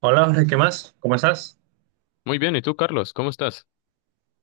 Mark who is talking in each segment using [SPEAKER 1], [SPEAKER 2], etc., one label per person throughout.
[SPEAKER 1] Hola, Jorge, ¿qué más? ¿Cómo estás?
[SPEAKER 2] Muy bien, ¿y tú, Carlos? ¿Cómo estás?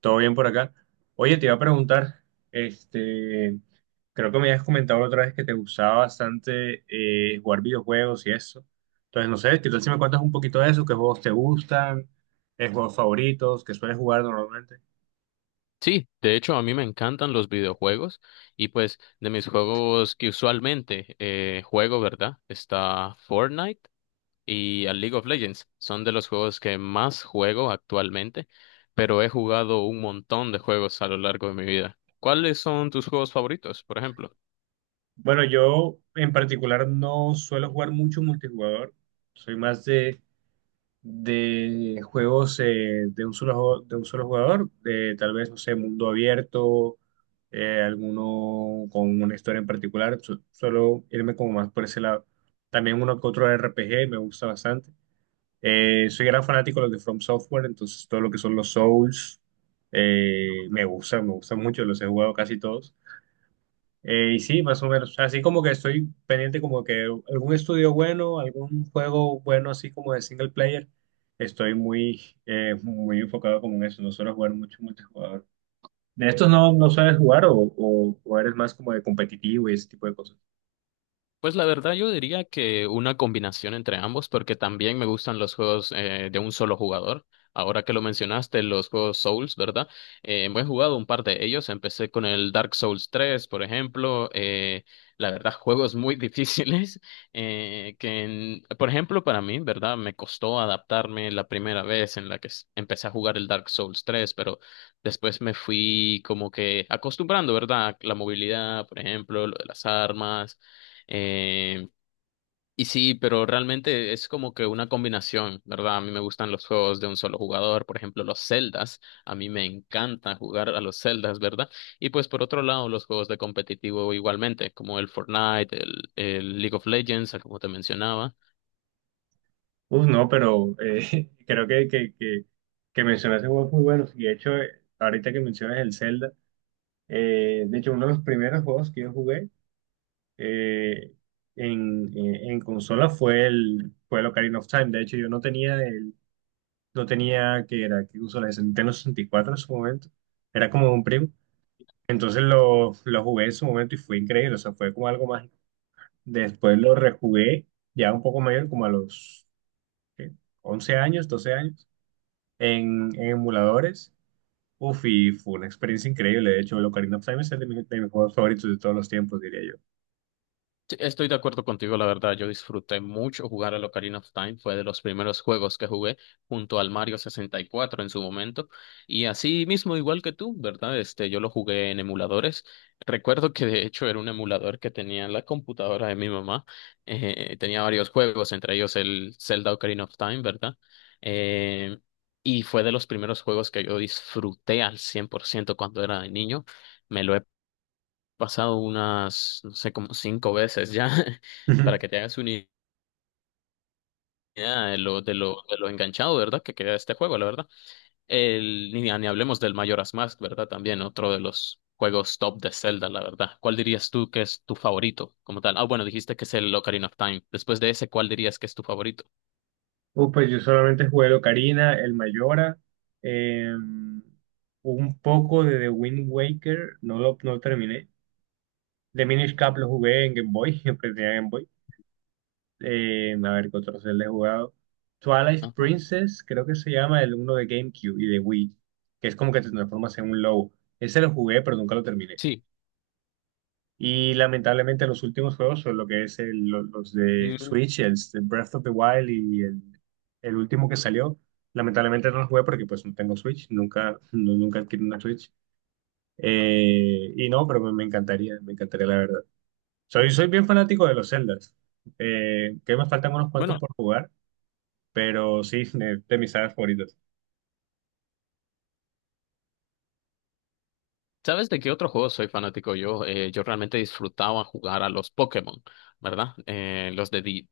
[SPEAKER 1] ¿Todo bien por acá? Oye, te iba a preguntar, este, creo que me habías comentado la otra vez que te gustaba bastante jugar videojuegos y eso. Entonces, no sé, ¿qué tal si me cuentas un poquito de eso? ¿Qué juegos te gustan? ¿Qué juegos favoritos? ¿Qué sueles jugar normalmente?
[SPEAKER 2] Sí, de hecho, a mí me encantan los videojuegos y pues de mis juegos que usualmente juego, ¿verdad? Está Fortnite y a League of Legends. Son de los juegos que más juego actualmente, pero he jugado un montón de juegos a lo largo de mi vida. ¿Cuáles son tus juegos favoritos, por ejemplo?
[SPEAKER 1] Bueno, yo en particular no suelo jugar mucho multijugador. Soy más de juegos de un solo, de un solo jugador, de tal vez, no sé, mundo abierto, alguno con una historia en particular, suelo irme como más por ese lado. También uno que otro RPG me gusta bastante. Soy gran fanático de los de From Software, entonces todo lo que son los Souls, me gusta mucho, los he jugado casi todos. Y sí, más o menos. Así como que estoy pendiente como que algún estudio bueno, algún juego bueno, así como de single player. Estoy muy enfocado como en eso. No suelo jugar mucho multijugador. ¿De estos no sabes jugar o eres más como de competitivo y ese tipo de cosas?
[SPEAKER 2] Pues la verdad yo diría que una combinación entre ambos, porque también me gustan los juegos de un solo jugador. Ahora que lo mencionaste, los juegos Souls, ¿verdad? Me he jugado un par de ellos. Empecé con el Dark Souls 3, por ejemplo. La verdad, juegos muy difíciles que, por ejemplo, para mí, ¿verdad? Me costó adaptarme la primera vez en la que empecé a jugar el Dark Souls 3, pero después me fui como que acostumbrando, ¿verdad? La movilidad, por ejemplo, lo de las armas, eh, y sí, pero realmente es como que una combinación, ¿verdad? A mí me gustan los juegos de un solo jugador, por ejemplo, los Zeldas, a mí me encanta jugar a los Zeldas, ¿verdad? Y pues por otro lado, los juegos de competitivo igualmente, como el Fortnite, el League of Legends, como te mencionaba.
[SPEAKER 1] Uf, no, pero creo que mencionaste juegos muy buenos. Y de hecho, ahorita que mencionas el Zelda, de hecho, uno de los primeros juegos que yo jugué eh, en consola fue el Ocarina of Time. De hecho, yo no tenía el, no tenía, que era que consola de Nintendo 64 en su momento. Era como un primo. Entonces lo jugué en su momento y fue increíble. O sea, fue como algo más. Después lo rejugué ya un poco mayor, como a los ¿qué? 11 años, 12 años, en emuladores. Uf, y fue una experiencia increíble. De hecho, el Ocarina of Time es el de, de mis juegos favoritos de todos los tiempos, diría
[SPEAKER 2] Sí, estoy de acuerdo contigo, la verdad. Yo disfruté mucho jugar al Ocarina of Time. Fue de los primeros juegos que jugué junto al Mario 64 en su momento. Y así mismo, igual que tú, ¿verdad? Este, yo lo jugué en emuladores. Recuerdo que de hecho era un emulador que tenía en la computadora de mi mamá. Tenía varios juegos, entre ellos el Zelda Ocarina of Time, ¿verdad? Eh, y fue de los primeros juegos que yo disfruté al 100% cuando era niño. Me lo he pasado unas, no sé, como cinco veces ya,
[SPEAKER 1] yo.
[SPEAKER 2] para que te hagas una idea de lo, de lo enganchado, ¿verdad? Que queda este juego, la verdad. El, ni, ni hablemos del Majora's Mask, ¿verdad? También otro de los juegos top de Zelda, la verdad. ¿Cuál dirías tú que es tu favorito como tal? Ah, bueno, dijiste que es el Ocarina of Time. Después de ese, ¿cuál dirías que es tu favorito?
[SPEAKER 1] Pues yo solamente jugué el Ocarina, el Mayora, eh, un poco de The Wind Waker, no lo terminé. The Minish Cap lo jugué en Game Boy, siempre tenía Game Boy. A ver qué otros le he jugado. Twilight
[SPEAKER 2] Ajá.
[SPEAKER 1] Princess, creo que se llama el uno de GameCube y de Wii, que es como que te transformas en un lobo. Ese lo jugué, pero nunca lo terminé.
[SPEAKER 2] Sí.
[SPEAKER 1] Y lamentablemente los últimos juegos son lo que es los de
[SPEAKER 2] Mm.
[SPEAKER 1] Switch, Breath of the Wild el último que salió. Lamentablemente no los jugué porque pues no tengo Switch, nunca adquirí una Switch. Y no, pero me encantaría la verdad. Soy bien fanático de los Zeldas, que me faltan unos cuantos
[SPEAKER 2] Bueno,
[SPEAKER 1] por jugar, pero sí, de mis sagas favoritas.
[SPEAKER 2] ¿sabes de qué otro juego soy fanático yo? Yo realmente disfrutaba jugar a los Pokémon, ¿verdad?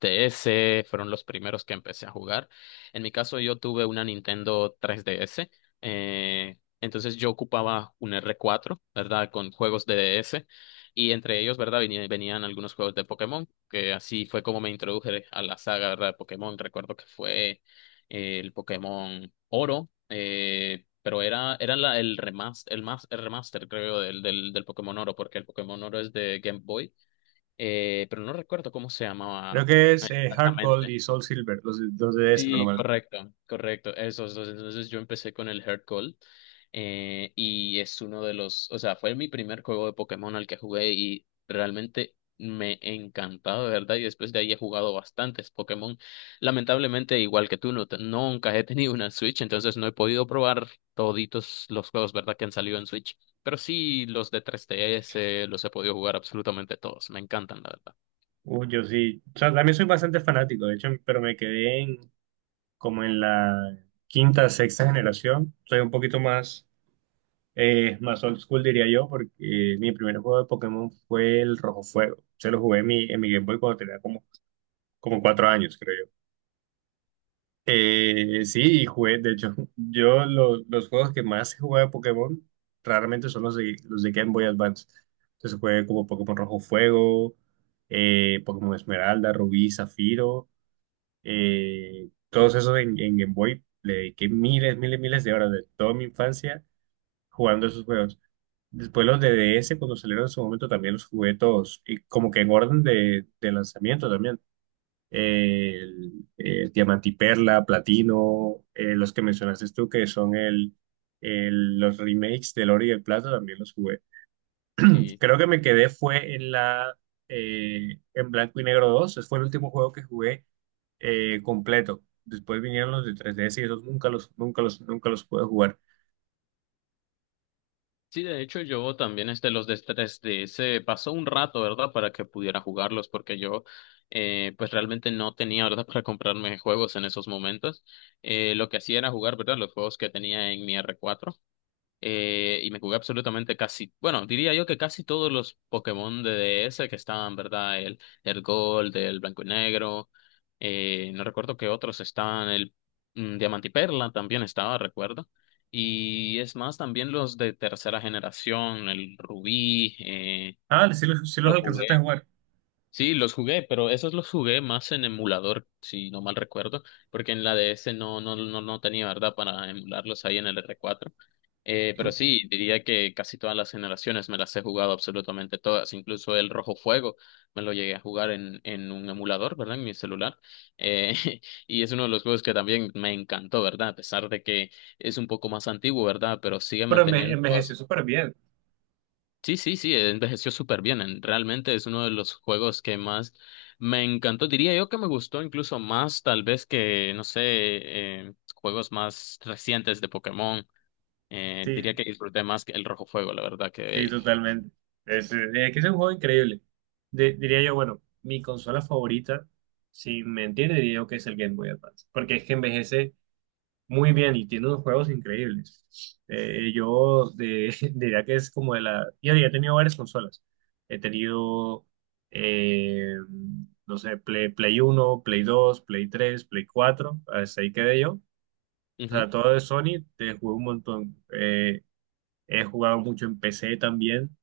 [SPEAKER 2] DS fueron los primeros que empecé a jugar. En mi caso, yo tuve una Nintendo 3DS, entonces yo ocupaba un R4, ¿verdad? Con juegos de DS, y entre ellos, ¿verdad? Venían algunos juegos de Pokémon, que así fue como me introduje a la saga, ¿verdad? De Pokémon. Recuerdo que fue el Pokémon Oro. Pero era, era la, el remaster, el remaster, creo, del Pokémon Oro, porque el Pokémon Oro es de Game Boy. Pero no recuerdo cómo se
[SPEAKER 1] Creo
[SPEAKER 2] llamaba
[SPEAKER 1] que es Heart Gold
[SPEAKER 2] exactamente.
[SPEAKER 1] y Soul Silver, los de DS
[SPEAKER 2] Sí,
[SPEAKER 1] normal.
[SPEAKER 2] correcto, correcto. Esos dos. Entonces yo empecé con el Heart Gold, y es uno de los, o sea, fue mi primer juego de Pokémon al que jugué y realmente me encantaba, de verdad. Y después de ahí he jugado bastantes Pokémon. Lamentablemente, igual que tú, no, nunca he tenido una Switch, entonces no he podido probar toditos los juegos, ¿verdad? Que han salido en Switch. Pero sí, los de 3DS los he podido jugar absolutamente todos. Me encantan, la verdad.
[SPEAKER 1] Uy, yo sí, o sea, también soy bastante fanático, de hecho, pero me quedé en como en la quinta, sexta generación. Soy un poquito más old school, diría yo, porque mi primer juego de Pokémon fue el Rojo Fuego. Se lo jugué en mi Game Boy cuando tenía como, como 4 años, creo yo. Sí, y jugué, de hecho, los juegos que más he jugado de Pokémon raramente son los de Game Boy Advance. Entonces jugué como Pokémon Rojo Fuego, Pokémon Esmeralda, Rubí, Zafiro. Todos esos en Game Boy le dediqué miles, miles, miles de horas de toda mi infancia jugando esos juegos. Después los de DS cuando salieron en su momento, también los jugué todos. Y como que en orden de lanzamiento también. Eh, el, Diamante y Perla, Platino, los que mencionaste tú, que son los remakes del Oro y el Plata, también los jugué.
[SPEAKER 2] Sí.
[SPEAKER 1] Creo que me quedé fue en la en Blanco y Negro 2. Ese fue el último juego que jugué completo. Después vinieron los de 3DS y esos nunca los pude jugar.
[SPEAKER 2] Sí, de hecho yo también este los de 3DS pasó un rato, ¿verdad? Para que pudiera jugarlos, porque yo, pues realmente no tenía, ¿verdad? Para comprarme juegos en esos momentos. Lo que hacía era jugar, ¿verdad? Los juegos que tenía en mi R4, y me jugué absolutamente casi, bueno, diría yo que casi todos los Pokémon de DS que estaban, ¿verdad? El Gold, el Blanco y Negro, no recuerdo qué otros estaban, el mm, Diamante y Perla también estaba, recuerdo. Y es más, también los de tercera generación, el Rubí,
[SPEAKER 1] Ah, sí sí los
[SPEAKER 2] lo
[SPEAKER 1] alcancé a
[SPEAKER 2] jugué.
[SPEAKER 1] jugar.
[SPEAKER 2] Sí, los jugué, pero esos los jugué más en emulador, si no mal recuerdo, porque en la DS no tenía verdad para emularlos ahí en el R4. Pero sí, diría que casi todas las generaciones me las he jugado absolutamente todas, incluso el Rojo Fuego me lo llegué a jugar en un emulador, ¿verdad? En mi celular. Eh, y es uno de los juegos que también me encantó, ¿verdad? A pesar de que es un poco más antiguo, ¿verdad? Pero sigue
[SPEAKER 1] Pero me
[SPEAKER 2] manteniendo.
[SPEAKER 1] envejeció súper bien.
[SPEAKER 2] Sí, sí, sí, envejeció súper bien. Realmente es uno de los juegos que más me encantó. Diría yo que me gustó incluso más, tal vez que, no sé, juegos más recientes de Pokémon. Diría
[SPEAKER 1] Sí,
[SPEAKER 2] que disfruté más que el Rojo Fuego, la verdad
[SPEAKER 1] sí,
[SPEAKER 2] que...
[SPEAKER 1] totalmente. Es, que es un juego increíble. Diría yo, bueno, mi consola favorita, si me entiende, diría yo que es el Game Boy Advance. Porque es que envejece muy bien y tiene unos juegos increíbles. Yo diría que es como de la... Yo ya he tenido varias consolas. He tenido, eh, no sé, Play 1, Play 2, Play 3, Play 4, hasta ahí quedé yo. O
[SPEAKER 2] Ujú.
[SPEAKER 1] sea, todo de Sony, te jugué un montón. He jugado mucho en PC también.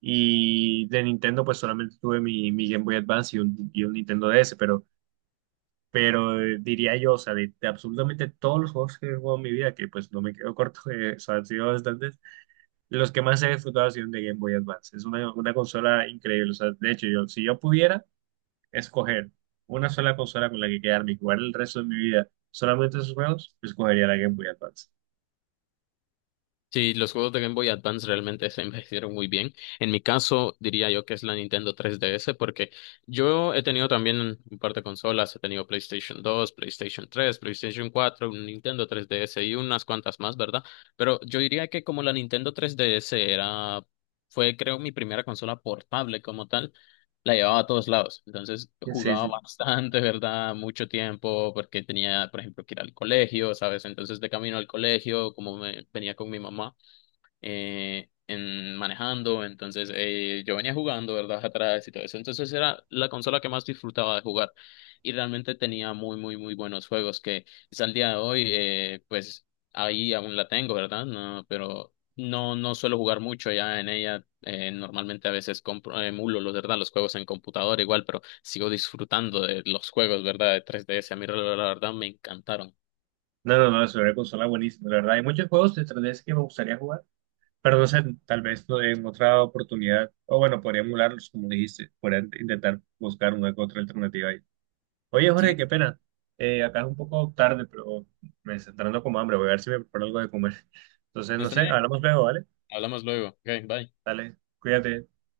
[SPEAKER 1] Y de Nintendo, pues solamente tuve mi Game Boy Advance y un Nintendo DS, pero diría yo, o sea, de absolutamente todos los juegos que he jugado en mi vida, que pues no me quedo corto, o sea, han sido bastantes, los que más he disfrutado han sido de Game Boy Advance. Es una consola increíble, o sea, de hecho, yo, si yo pudiera escoger una sola consola con la que quedarme y jugar el resto de mi vida solamente esos juegos, pues escogería la Game Boy Advance.
[SPEAKER 2] Sí, los juegos de Game Boy Advance realmente se envejecieron muy bien. En mi caso, diría yo que es la Nintendo 3DS, porque yo he tenido también un par de consolas, he tenido PlayStation 2, PlayStation 3, PlayStation 4, un Nintendo 3DS y unas cuantas más, ¿verdad? Pero yo diría que como la Nintendo 3DS era, fue creo mi primera consola portable como tal, la llevaba a todos lados. Entonces
[SPEAKER 1] Sí, sí.
[SPEAKER 2] jugaba
[SPEAKER 1] Sí.
[SPEAKER 2] bastante, ¿verdad? Mucho tiempo porque tenía, por ejemplo, que ir al colegio, ¿sabes? Entonces de camino al colegio, como me, venía con mi mamá en manejando, entonces yo venía jugando, ¿verdad? Atrás y todo eso, entonces era la consola que más disfrutaba de jugar y realmente tenía muy buenos juegos que es al día de hoy. Pues ahí aún la tengo, ¿verdad? No, pero no, no suelo jugar mucho ya en ella, normalmente a veces compro, emulo, los, ¿verdad? Los juegos en computadora igual, pero sigo disfrutando de los juegos, ¿verdad? De 3DS, a mí la verdad me encantaron.
[SPEAKER 1] No, no, no, es una consola buenísima, la verdad. Hay muchos juegos de 3DS que me gustaría jugar, pero no sé, tal vez no en otra oportunidad, o bueno, podría emularlos, como dijiste, podría intentar buscar una u otra alternativa ahí. Oye, Jorge,
[SPEAKER 2] Sí,
[SPEAKER 1] qué pena. Acá es un poco tarde, pero me está entrando como hambre. Voy a ver si me preparo algo de comer. Entonces, no
[SPEAKER 2] está
[SPEAKER 1] sé,
[SPEAKER 2] bien,
[SPEAKER 1] hablamos luego, ¿vale?
[SPEAKER 2] hablamos luego, ok, bye.
[SPEAKER 1] Dale, cuídate.